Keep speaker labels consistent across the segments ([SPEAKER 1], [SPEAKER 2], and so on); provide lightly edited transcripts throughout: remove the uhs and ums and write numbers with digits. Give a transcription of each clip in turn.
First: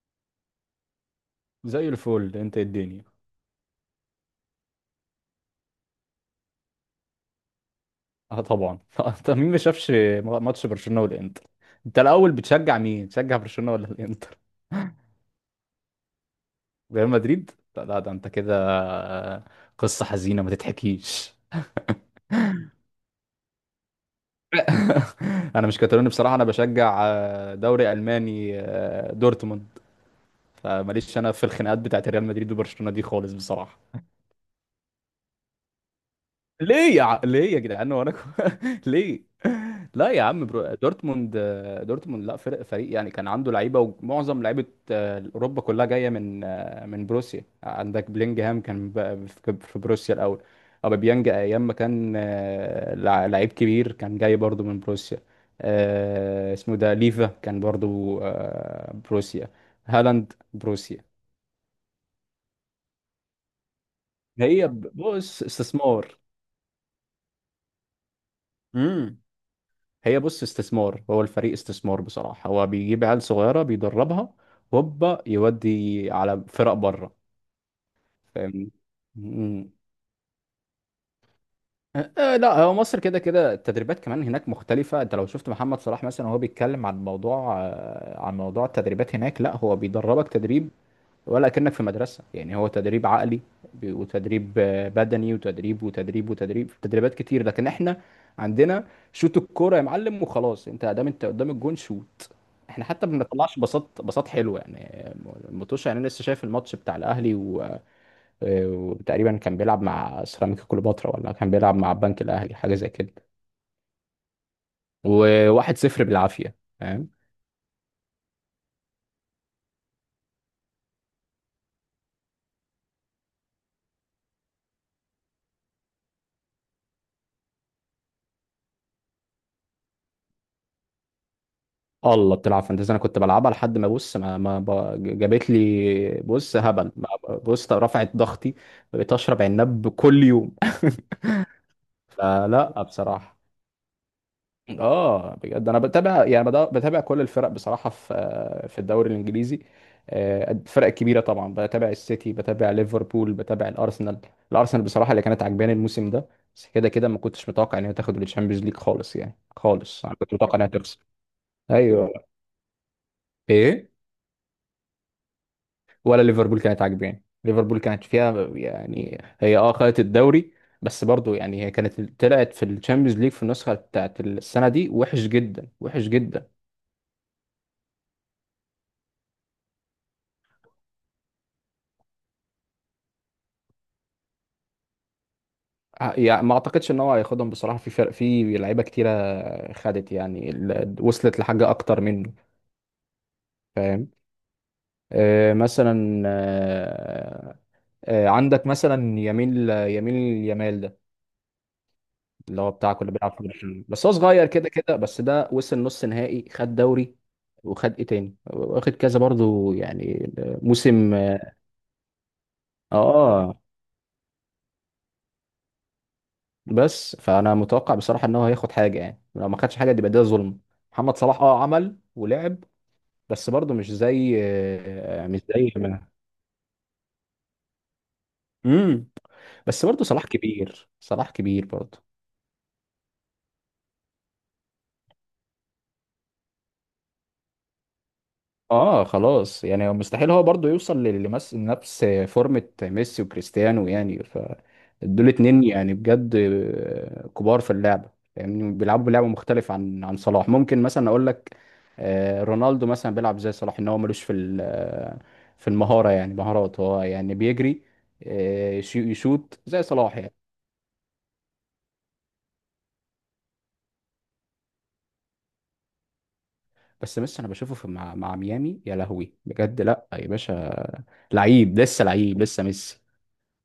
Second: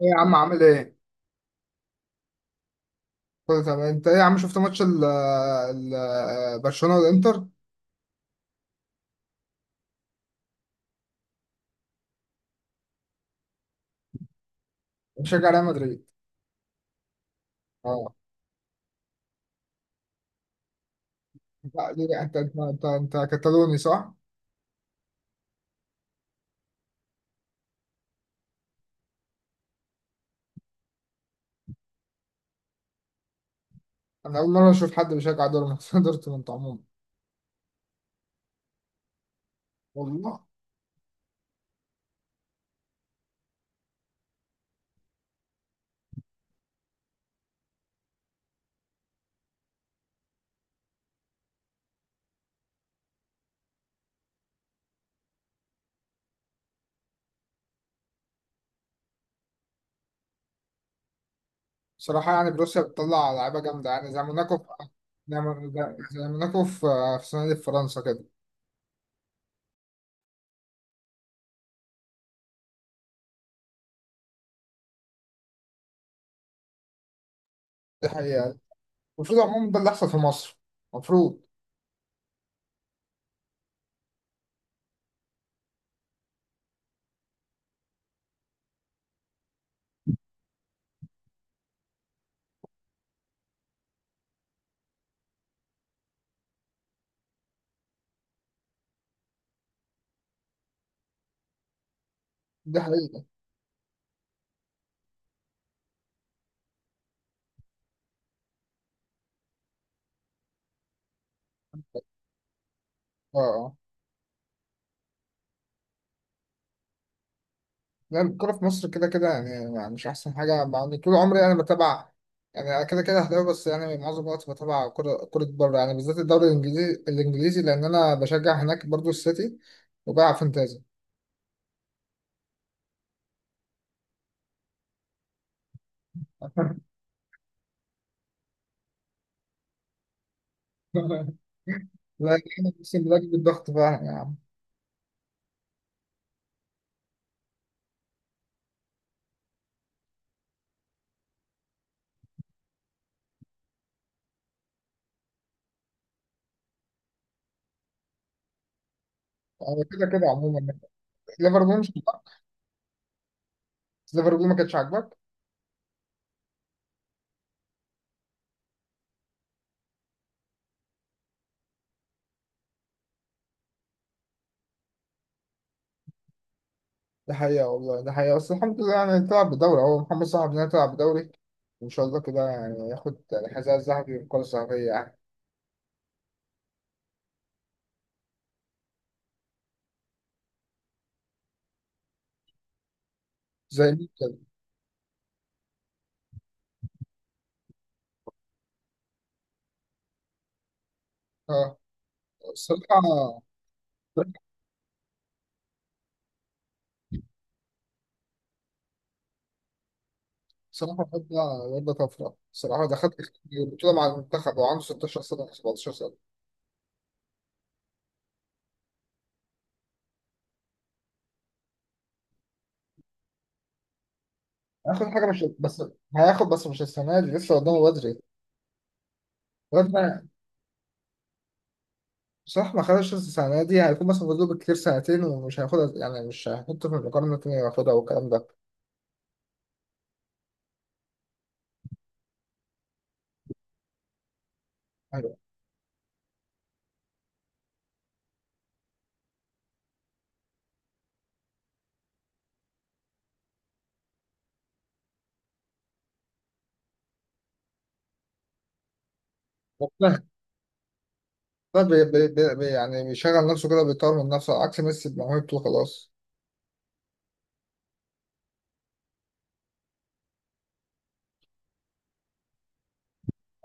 [SPEAKER 1] ايه يا عم عامل ايه؟
[SPEAKER 2] زي الفل، انت إيه الدنيا؟
[SPEAKER 1] كله تمام، انت ايه يا عم؟ شفت ماتش برشلونة والانتر؟
[SPEAKER 2] اه، طبعا. طب مين ما شافش ماتش برشلونة والانتر؟ انت الاول بتشجع مين، بتشجع برشلونة ولا الانتر؟
[SPEAKER 1] بشجع ريال مدريد.
[SPEAKER 2] ريال مدريد؟ لا لا، ده
[SPEAKER 1] اه.
[SPEAKER 2] انت كده. قصة حزينة ما تتحكيش.
[SPEAKER 1] لا، ليه؟ انت انت كتالوني صح؟
[SPEAKER 2] انا مش كاتالوني بصراحة، انا بشجع دوري الماني، دورتموند. فماليش انا في الخناقات بتاعت ريال مدريد وبرشلونة دي خالص بصراحة.
[SPEAKER 1] انا اول مرة اشوف حد بيشجع دورتموند دورتموند عموما.
[SPEAKER 2] ليه يا جدعان، وانا ليه؟ لا يا
[SPEAKER 1] والله.
[SPEAKER 2] عم، دورتموند لا فريق، يعني كان عنده لعيبه ومعظم لعيبه. اوروبا كلها جايه من من بروسيا، عندك بلينجهام كان في بروسيا الاول. اوباميانج ايام ما كان لعيب كبير، كان جاي برضو من بروسيا. اسمه ده ليفا كان برضو بروسيا، هالاند بروسيا.
[SPEAKER 1] بصراحة يعني بروسيا بتطلع لعيبة جامدة، يعني زي
[SPEAKER 2] هي ب-
[SPEAKER 1] زي
[SPEAKER 2] بص
[SPEAKER 1] مون-
[SPEAKER 2] استثمار
[SPEAKER 1] زي موناكو في في السنة دي في فرنسا كده.
[SPEAKER 2] هي بص استثمار، هو الفريق استثمار بصراحة، هو بيجيب عيال صغيرة بيدربها، هوبا يودي على فرق بره.
[SPEAKER 1] دي حقيقة.
[SPEAKER 2] فاهمني.
[SPEAKER 1] المفروض
[SPEAKER 2] مم.
[SPEAKER 1] عموما ده اللي يحصل في مصر، المفروض.
[SPEAKER 2] أه، لا هو مصر كده كده التدريبات كمان هناك مختلفة. انت لو شفت محمد صلاح مثلا وهو بيتكلم عن موضوع التدريبات هناك، لا هو بيدربك تدريب، ولا كأنك في مدرسة يعني. هو تدريب عقلي وتدريب بدني، وتدريب وتدريب وتدريب، تدريبات كتير. لكن احنا عندنا شوت الكورة يا معلم وخلاص، انت دام انت قدام الجون شوت.
[SPEAKER 1] دي
[SPEAKER 2] احنا حتى ما
[SPEAKER 1] حقيقة.
[SPEAKER 2] بنطلعش بساط، بساط حلو يعني. آه، المطوشه. يعني أنا لسه شايف الماتش بتاع الاهلي و... آه، وتقريبا كان بيلعب مع سيراميكا كليوباترا، ولا كان بيلعب مع البنك الاهلي، حاجة زي كده.
[SPEAKER 1] اه اه.
[SPEAKER 2] وواحد صفر بالعافية، فاهم.
[SPEAKER 1] لا، الكورة في مصر كده كده يعني، يعني مش أحسن حاجة. يعني طول عمري أنا بتابع، يعني أنا كده كده أهلاوي، بس يعني معظم الوقت بتابع كرة كرة بره، يعني بالذات الدوري الإنجليزي. الإنجليزي لأن أنا بشجع هناك برضو السيتي، وبلعب فانتازي.
[SPEAKER 2] الله، بتلعب فانتزي؟ انا كنت بلعبها لحد ما، بص، ما, ما ب- جابت لي، بص هبل، بص رفعت ضغطي. بقيت اشرب عناب كل يوم.
[SPEAKER 1] لا يعني
[SPEAKER 2] فلا
[SPEAKER 1] أقسم بالله بجيب
[SPEAKER 2] بصراحه.
[SPEAKER 1] الضغط فعلا يا عم.
[SPEAKER 2] اه بجد، انا بتابع يعني، بتابع كل الفرق بصراحه في الدوري الانجليزي. الفرق الكبيره طبعا، بتابع السيتي، بتابع ليفربول، بتابع الارسنال. الارسنال بصراحه اللي كانت عجباني الموسم ده، بس كده كده ما كنتش متوقع ان هي تاخد الشامبيونز ليج خالص، يعني
[SPEAKER 1] يعني
[SPEAKER 2] خالص
[SPEAKER 1] كده
[SPEAKER 2] انا
[SPEAKER 1] كده
[SPEAKER 2] كنت متوقع انها
[SPEAKER 1] عموما
[SPEAKER 2] تخسر.
[SPEAKER 1] ليفربول مش
[SPEAKER 2] ايوه،
[SPEAKER 1] عاجبك؟
[SPEAKER 2] ايه.
[SPEAKER 1] ليفربول ما كانتش عاجبك.
[SPEAKER 2] ولا، ليفربول كانت عاجباني، ليفربول كانت فيها يعني، هي خدت الدوري، بس برضو يعني هي كانت طلعت في الشامبيونز ليج في النسخه بتاعت السنه دي وحش جدا، وحش جدا.
[SPEAKER 1] ده حقيقة والله، ده حقيقة، بس الحمد لله يعني تلعب بدوري، أهو محمد صلاح بينا تلعب بدوري، وإن شاء الله كده يعني ياخد الحذاء الذهبي والكرة الذهبية يعني.
[SPEAKER 2] يعني ما اعتقدش ان هو هياخدهم بصراحه، في فرق في لعيبه كتيره خدت، يعني وصلت لحاجه اكتر منه.
[SPEAKER 1] زي مين
[SPEAKER 2] فاهم.
[SPEAKER 1] كده؟
[SPEAKER 2] آه مثلا آه آه عندك مثلا يمين يامال، اللي هو بتاع
[SPEAKER 1] بصراحة.
[SPEAKER 2] كل بيلعب في برشلونه، بس هو صغير كده كده، بس ده وصل نص نهائي، خد دوري، وخد ايه تاني، واخد كذا برضو يعني
[SPEAKER 1] بصراحة
[SPEAKER 2] موسم.
[SPEAKER 1] الواد ده، الواد ده طفرة بصراحة، دخلت
[SPEAKER 2] اه،
[SPEAKER 1] البطولة مع المنتخب وعنده 16 سنة ولا 17 سنة.
[SPEAKER 2] بس فانا متوقع بصراحه ان هو هياخد حاجه، يعني لو ما خدش حاجه دي يبقى ده ظلم. محمد صلاح عمل ولعب، بس برضو مش زي
[SPEAKER 1] هياخد حاجة،
[SPEAKER 2] آه، مش
[SPEAKER 1] مش
[SPEAKER 2] زي
[SPEAKER 1] بس
[SPEAKER 2] ما
[SPEAKER 1] هياخد، بس مش السنة دي، لسه قدامه بدري.
[SPEAKER 2] امم بس
[SPEAKER 1] الواد
[SPEAKER 2] برضو
[SPEAKER 1] ده
[SPEAKER 2] صلاح كبير، صلاح كبير برضو.
[SPEAKER 1] بصراحة ما خدش السنة دي، هيكون مثلا فاضل له بالكتير سنتين ومش هياخدها، يعني مش هيحطه في المقارنة التانية ياخدها والكلام ده.
[SPEAKER 2] اه خلاص، يعني مستحيل هو برضه يوصل لل- لمس- لنفس نفس فورمة ميسي وكريستيانو يعني، ف دول
[SPEAKER 1] أيوة.
[SPEAKER 2] اتنين يعني بجد، كبار في اللعبة. يعني بيلعبوا لعبة مختلفة عن صلاح. ممكن مثلا اقول لك رونالدو مثلا بيلعب زي صلاح، ان هو ملوش في في المهارة، يعني مهارات، هو يعني بيجري، يشوط زي صلاح
[SPEAKER 1] مقتنع.
[SPEAKER 2] يعني.
[SPEAKER 1] ده يعني بيشغل نفسه كده، بيطور من نفسه، عكس ميسي بموهبته وخلاص.
[SPEAKER 2] بس ميسي، انا بشوفه في مع مع ميامي، يا لهوي بجد، لا يا باشا، لعيب لسه، لعيب لسه ميسي.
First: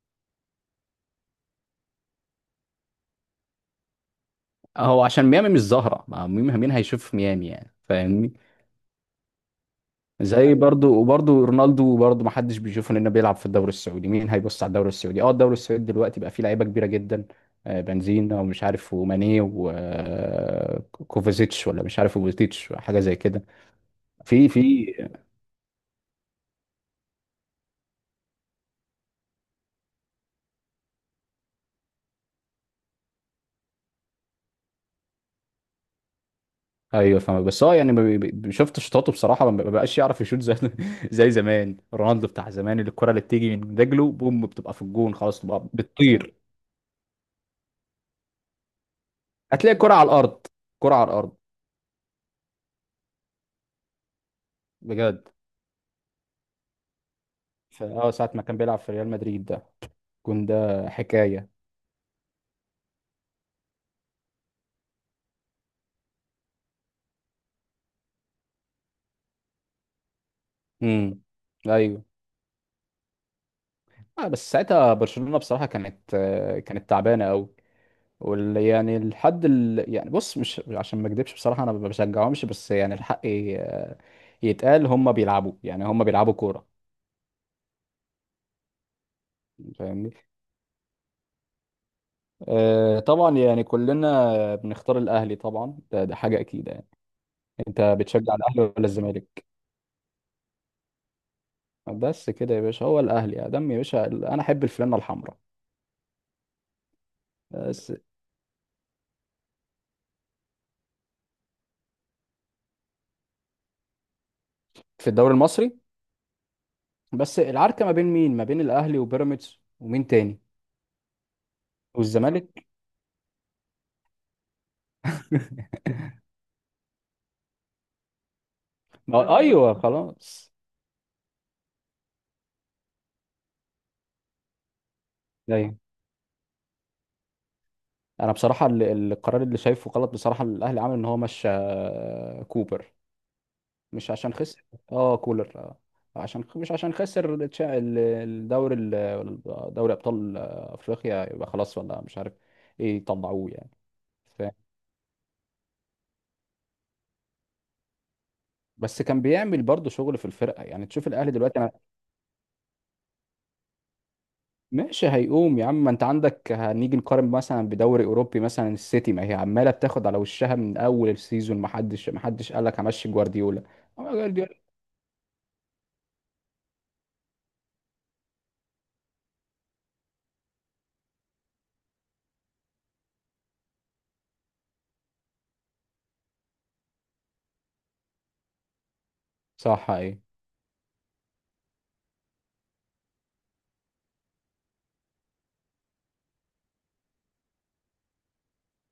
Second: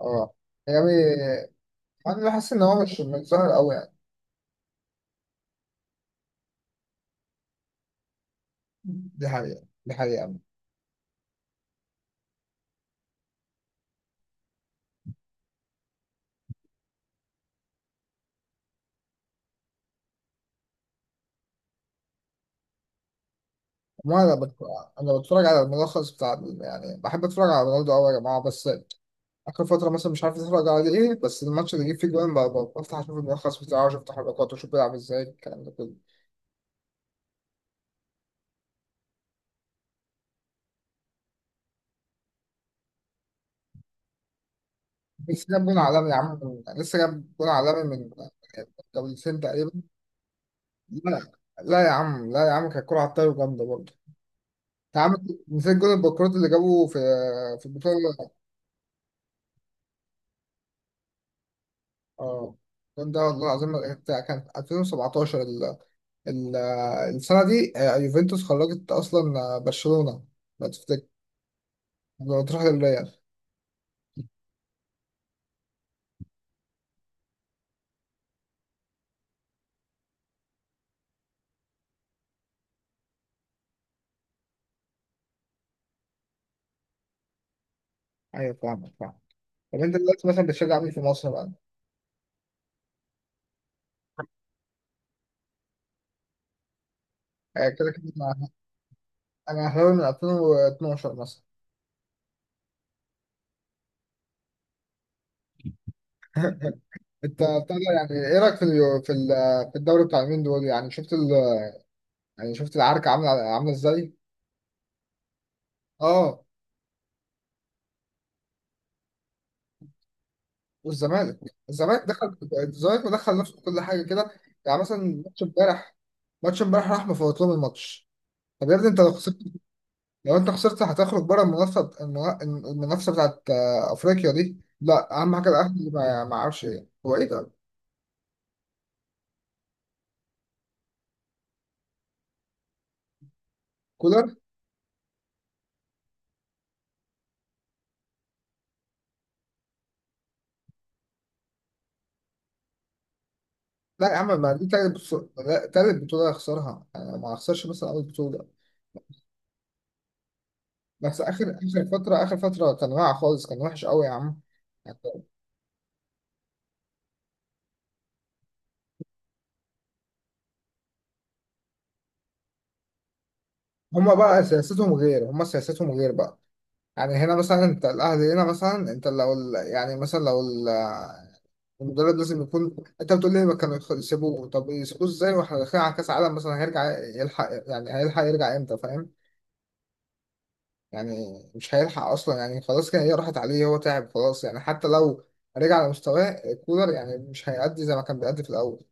[SPEAKER 1] اه. يعني أنا بحس إن هو مش ظاهر أوي يعني.
[SPEAKER 2] هو عشان ميامي مش ظاهرة، ما مين هيشوف في ميامي يعني، فاهمني.
[SPEAKER 1] دي حقيقة، دي حقيقة.
[SPEAKER 2] زي برضو، وبرضو رونالدو برضو ما حدش بيشوفه لأنه بيلعب في الدوري السعودي، مين هيبص على الدوري السعودي؟ اه، الدوري السعودي دلوقتي بقى فيه لعيبة كبيرة جدا، بنزيما ومش عارف، وماني وكوفازيتش، ولا مش عارف، وبوتيتش، حاجة زي كده.
[SPEAKER 1] ما انا
[SPEAKER 2] في
[SPEAKER 1] بت...
[SPEAKER 2] في
[SPEAKER 1] انا بتفرج على الملخص بتاع يعني بحب اتفرج على رونالدو قوي يا جماعه، بس اخر فتره مثلا مش عارف اتفرج على ايه، بس الماتش اللي جه فيه جوان بفتح اشوف الملخص بتاعه واشوف تحركاته واشوف بيلعب ازاي الكلام ده كله.
[SPEAKER 2] ايوه، فاهم. بس هو يعني ما بي- بي- شفت شطاته بصراحة، ما بقاش يعرف يشوط زي زي زمان، رونالدو بتاع زمان، اللي الكرة اللي بتيجي من رجله بوم بتبقى في الجون، خلاص
[SPEAKER 1] بس جاب
[SPEAKER 2] بتبقى
[SPEAKER 1] جون عالمي يا
[SPEAKER 2] بتطير.
[SPEAKER 1] عم لسه جاب جون عالمي من جولتين تقريبا.
[SPEAKER 2] هتلاقي كرة على الأرض، كرة على
[SPEAKER 1] لا.
[SPEAKER 2] الأرض،
[SPEAKER 1] لا يا عم كانت كوره على الطاير جامده برضه. انت
[SPEAKER 2] بجد.
[SPEAKER 1] عامل نسيت جون البكرات اللي جابوه في في
[SPEAKER 2] ساعة
[SPEAKER 1] البطوله.
[SPEAKER 2] ما كان بيلعب في ريال مدريد ده، كون ده حكاية.
[SPEAKER 1] اه. الجون ده والله العظيم كان 2017، ال- السنة دي يوفنتوس خرجت أصلا برشلونة، لو
[SPEAKER 2] امم.
[SPEAKER 1] تفتكر،
[SPEAKER 2] ايوه.
[SPEAKER 1] لو تروح للريال.
[SPEAKER 2] بس ساعتها برشلونة بصراحة كانت، آه، كانت تعبانة قوي، يعني يعني بص، مش عشان ما اكدبش بصراحة انا ما بشجعهمش، بس يعني الحق يتقال، هم بيلعبوا يعني، هم بيلعبوا كورة.
[SPEAKER 1] أيوة فاهمك، فاهم. طب أنت
[SPEAKER 2] فاهمني.
[SPEAKER 1] دلوقتي مثلا بتشجع مين في مصر بقى؟
[SPEAKER 2] آه طبعا، يعني كلنا بنختار الاهلي طبعا، ده حاجة اكيد يعني. انت
[SPEAKER 1] كده كده
[SPEAKER 2] بتشجع
[SPEAKER 1] أنا،
[SPEAKER 2] الاهلي ولا الزمالك؟
[SPEAKER 1] أنا أهلاوي من 2012 مثلا.
[SPEAKER 2] بس كده يا باشا، هو الاهلي يا دم يا باشا، انا احب الفلانة الحمراء.
[SPEAKER 1] أنت بتاع ده،
[SPEAKER 2] بس
[SPEAKER 1] يعني إيه رأيك في في الدوري بتاع اليومين دول؟ يعني شفت يعني شفت العركة عاملة عاملة إزاي؟
[SPEAKER 2] في الدوري المصري.
[SPEAKER 1] أه.
[SPEAKER 2] بس العركه ما بين مين، ما بين الاهلي وبيراميدز ومين تاني؟
[SPEAKER 1] والزمالك. الزمالك دخل،
[SPEAKER 2] والزمالك.
[SPEAKER 1] الزمالك مدخل نفسه في كل حاجة كده. يعني مثلا ماتش امبارح، ماتش امبارح راح مفوت لهم الماتش. طب يا ابني أنت لو خسرت،
[SPEAKER 2] ما ايوه،
[SPEAKER 1] لو انت
[SPEAKER 2] خلاص.
[SPEAKER 1] خسرت هتخرج بره المنافسه، المنافسه بتاعت افريقيا دي. لا، اهم حاجه
[SPEAKER 2] ايوه.
[SPEAKER 1] الاهلي، ما ما اعرفش ايه هو ايه ده.
[SPEAKER 2] انا بصراحه القرار اللي شايفه غلط بصراحه، الاهلي عمل ان هو مشى كوبر، مش
[SPEAKER 1] كولر.
[SPEAKER 2] عشان خسر. اه، كولر. عشان مش عشان خسر الدوري دوري ابطال افريقيا، يبقى خلاص ولا مش عارف ايه يطلعوه يعني.
[SPEAKER 1] لا يا عم،
[SPEAKER 2] ف...
[SPEAKER 1] ما دي تالت بطوله، لا، تالت بطوله يخسرها، يعني ما اخسرش مثلا اول بطوله.
[SPEAKER 2] بس كان بيعمل برضه شغل في الفرقه يعني، تشوف
[SPEAKER 1] بس
[SPEAKER 2] الاهلي
[SPEAKER 1] اخر
[SPEAKER 2] دلوقتي.
[SPEAKER 1] اخر فتره اخر فتره كان واقع خالص، كان وحش قوي يا عم.
[SPEAKER 2] ماشي، هيقوم يا عم. ما انت عندك، هنيجي نقارن مثلا بدوري اوروبي مثلا، السيتي ما هي عماله بتاخد على وشها من اول السيزون، ما حدش قال لك همشي جوارديولا. أما
[SPEAKER 1] هما بقى
[SPEAKER 2] جوارديولا.
[SPEAKER 1] سياستهم غير هما سياستهم غير بقى. يعني هنا مثلا انت الاهلي، هنا مثلا انت لو يعني مثلا لو المدرب لازم يكون، انت بتقول لي ما كانوا يسيبوه، طب يسيبوه ازاي واحنا داخلين على كاس عالم مثلا؟ هيرجع يلحق، يعني هيلحق يرجع امتى؟ فاهم؟
[SPEAKER 2] صح، ايه،
[SPEAKER 1] يعني مش هيلحق اصلا، يعني خلاص كده هي راحت عليه، هو تعب خلاص، يعني حتى لو رجع على مستواه كولر يعني مش هيأدي زي ما كان بيأدي في الاول.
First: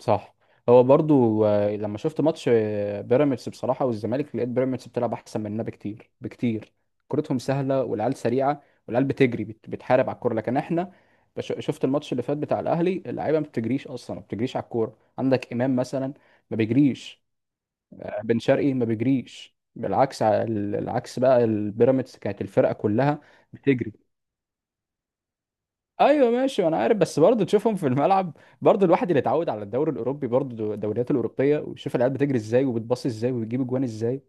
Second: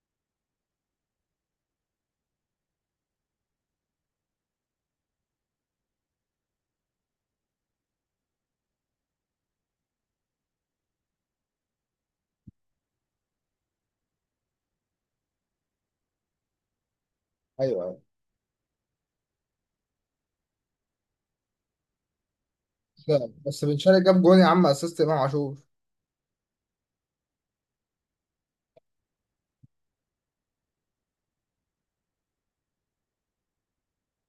[SPEAKER 2] صح. هو برضو، لما شفت ماتش بيراميدز بصراحه والزمالك، لقيت بيراميدز بتلعب احسن مننا بكتير بكتير. كرتهم سهله، والعيال سريعه، والعيال بتجري، بتحارب على الكوره. لكن احنا، شفت الماتش اللي فات بتاع الاهلي، اللعيبه ما بتجريش اصلا، ما بتجريش على الكوره. عندك امام مثلا ما بيجريش،
[SPEAKER 1] ايوه ايوه.
[SPEAKER 2] بن شرقي ما بيجريش، بالعكس العكس بقى. البيراميدز كانت الفرقه كلها
[SPEAKER 1] لا، بس بن
[SPEAKER 2] بتجري.
[SPEAKER 1] شرقي جاب جون يا عم، اسيست امام عاشور.
[SPEAKER 2] ايوه ماشي، انا عارف. بس برضه تشوفهم في الملعب، برضه الواحد اللي اتعود على الدوري الاوروبي، برضه الدوريات الاوروبيه، ويشوف العيال بتجري ازاي، وبتباصي ازاي، وبتجيب اجوان ازاي،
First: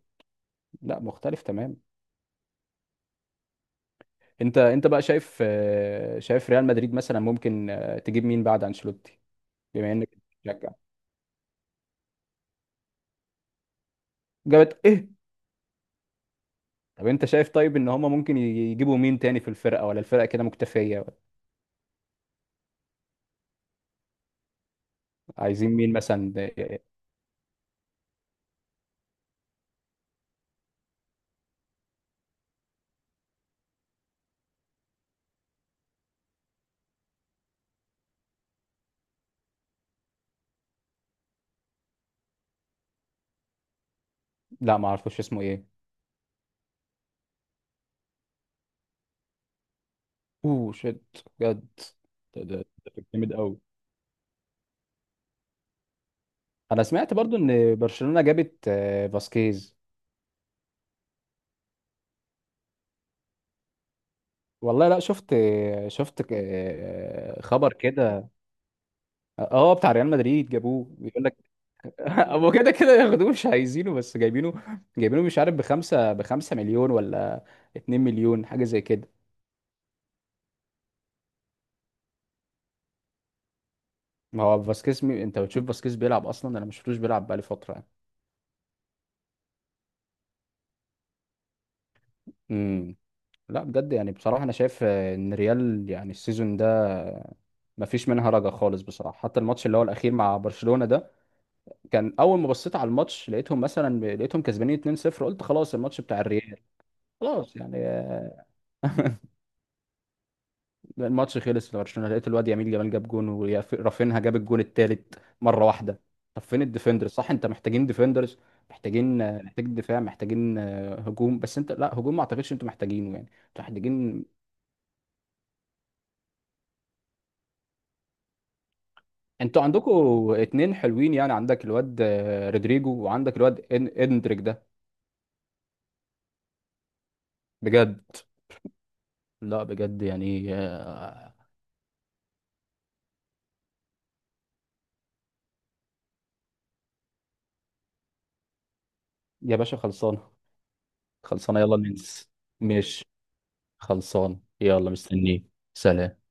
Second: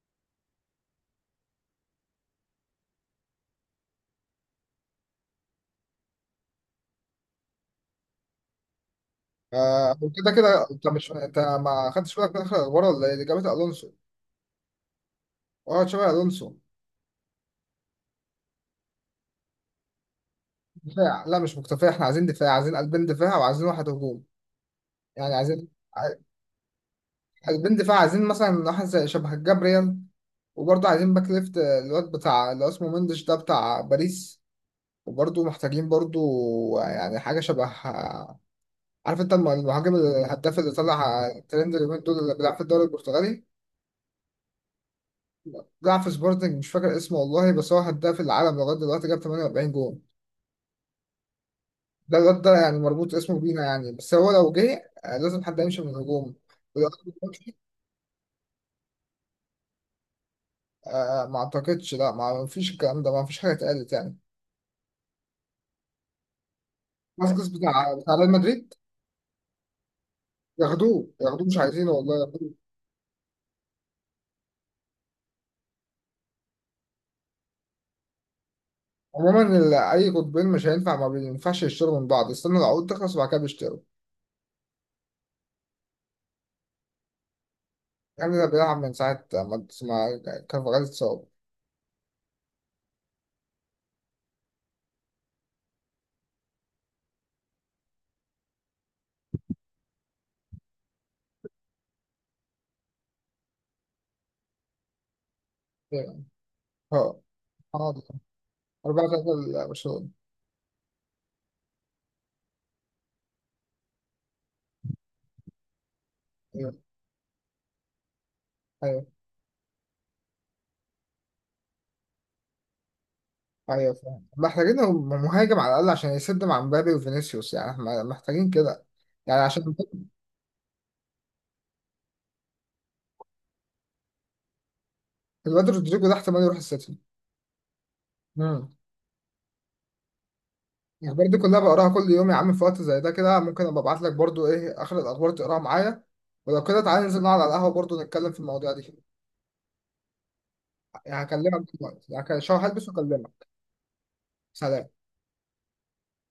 [SPEAKER 2] لا مختلف تمام. انت، انت بقى شايف شايف ريال مدريد مثلا ممكن تجيب مين بعد انشيلوتي؟ بما
[SPEAKER 1] آه
[SPEAKER 2] انك
[SPEAKER 1] كده كده
[SPEAKER 2] بتشجع.
[SPEAKER 1] انت، مش انت ما خدتش بالك من اخر الاخبار ولا ايه اللي جابت الونسو؟
[SPEAKER 2] جابت ايه؟
[SPEAKER 1] اه، تشابي الونسو.
[SPEAKER 2] طب انت شايف طيب ان هم ممكن يجيبوا مين تاني في الفرقه، ولا الفرقه كده مكتفيه؟
[SPEAKER 1] دفاع، لا مش مكتفي، احنا عايزين دفاع، عايزين قلبين دفاع وعايزين واحد هجوم، يعني عايزين
[SPEAKER 2] عايزين مين مثلا؟
[SPEAKER 1] قلبين دفاع، عايزين مثلا واحد زي شبه جابريال، وبرضه عايزين باك ليفت، الواد بتاع اللي هو اسمه مندش ده بتاع باريس، وبرضه محتاجين برضه يعني حاجة شبه، عارف انت المهاجم الهداف اللي طلع ترند اليومين دول، اللي بيلعب في الدوري البرتغالي،
[SPEAKER 2] لا، ما اعرفوش اسمه ايه.
[SPEAKER 1] بيلعب في سبورتنج، مش فاكر اسمه والله، بس هو هداف العالم لغاية دلوقتي، جاب 48 جون.
[SPEAKER 2] اوه شيت، بجد.
[SPEAKER 1] ده الواد
[SPEAKER 2] ده
[SPEAKER 1] ده
[SPEAKER 2] ده
[SPEAKER 1] يعني
[SPEAKER 2] ده كان
[SPEAKER 1] مربوط
[SPEAKER 2] جامد
[SPEAKER 1] اسمه
[SPEAKER 2] قوي.
[SPEAKER 1] بينا يعني، بس هو لو جه لازم حد يمشي من الهجوم.
[SPEAKER 2] انا
[SPEAKER 1] ولو-
[SPEAKER 2] سمعت برضو ان برشلونة جابت فاسكيز.
[SPEAKER 1] ما اعتقدش، لا، ما فيش الكلام ده، ما فيش حاجة اتقالت يعني.
[SPEAKER 2] والله لا، شفت
[SPEAKER 1] فاسكيز
[SPEAKER 2] خبر
[SPEAKER 1] بتاع
[SPEAKER 2] كده.
[SPEAKER 1] ريال مدريد.
[SPEAKER 2] اه، بتاع ريال مدريد جابوه،
[SPEAKER 1] ياخدوه،
[SPEAKER 2] بيقول لك.
[SPEAKER 1] ياخدوه مش عايزينه والله ياخدوه.
[SPEAKER 2] هو كده كده ياخدوه مش عايزينه، بس جايبينه. جايبينه مش عارف، بخمسة مليون ولا 2 مليون، حاجة زي كده.
[SPEAKER 1] عموما اي قطبين مش هينفع، ما بينفعش يشتروا من بعض، استنوا العقود تخلص وبعد كده بيشتروا.
[SPEAKER 2] ما هو فاسكيز انت بتشوف فاسكيز بيلعب اصلا؟ انا ما شفتوش بيلعب بقالي فترة يعني.
[SPEAKER 1] يعني ده بيلعب من ساعة ما كارفاغال اتصاب.
[SPEAKER 2] امم. لا بجد يعني، بصراحة أنا شايف إن ريال يعني السيزون ده مفيش منها رجع خالص بصراحة. حتى الماتش اللي هو الأخير مع برشلونة ده، كان أول ما بصيت على الماتش لقيتهم مثلا، لقيتهم كسبانين 2-0، قلت خلاص الماتش بتاع
[SPEAKER 1] ايوه.
[SPEAKER 2] الريال،
[SPEAKER 1] اه.
[SPEAKER 2] خلاص يعني
[SPEAKER 1] ده. أربعة تلاتة برشلونة.
[SPEAKER 2] الماتش خلص لبرشلونة، لقيت الواد يمين جمال جاب جون، ورافينها جاب الجون التالت مرة واحدة. طب فين
[SPEAKER 1] ايوه.
[SPEAKER 2] الديفندرز؟ صح، أنت محتاجين ديفندرز،
[SPEAKER 1] ايوه
[SPEAKER 2] محتاجين محتاج دفاع، محتاجين هجوم. بس أنت لا، هجوم ما أعتقدش أنتوا محتاجينه يعني، أنتوا
[SPEAKER 1] ايوه
[SPEAKER 2] محتاجين.
[SPEAKER 1] فاهم، محتاجين مهاجم على الأقل عشان يسد مع مبابي وفينيسيوس، يعني احنا محتاجين كده يعني
[SPEAKER 2] انتوا
[SPEAKER 1] عشان.
[SPEAKER 2] عندكم اتنين حلوين يعني، عندك الواد رودريجو، وعندك الواد اندريك ده.
[SPEAKER 1] الواد رودريجو ده احتمال يروح السيتي.
[SPEAKER 2] بجد.
[SPEAKER 1] مم.
[SPEAKER 2] لا بجد يعني
[SPEAKER 1] الأخبار دي كلها بقراها كل يوم يا عم، في وقت زي ده كده ممكن أبقى أبعت لك برضو إيه آخر الأخبار تقراها معايا. ولو كده تعالى ننزل نقعد على القهوة برضو نتكلم في المواضيع دي.
[SPEAKER 2] يا باشا، خلصانه.
[SPEAKER 1] يعني
[SPEAKER 2] خلصانه،
[SPEAKER 1] هكلمك
[SPEAKER 2] يلا
[SPEAKER 1] دلوقتي يعني،
[SPEAKER 2] ننس.
[SPEAKER 1] هلبس
[SPEAKER 2] ماشي،
[SPEAKER 1] وأكلمك.
[SPEAKER 2] خلصان،
[SPEAKER 1] سلام.
[SPEAKER 2] يلا مستنيك. سلام.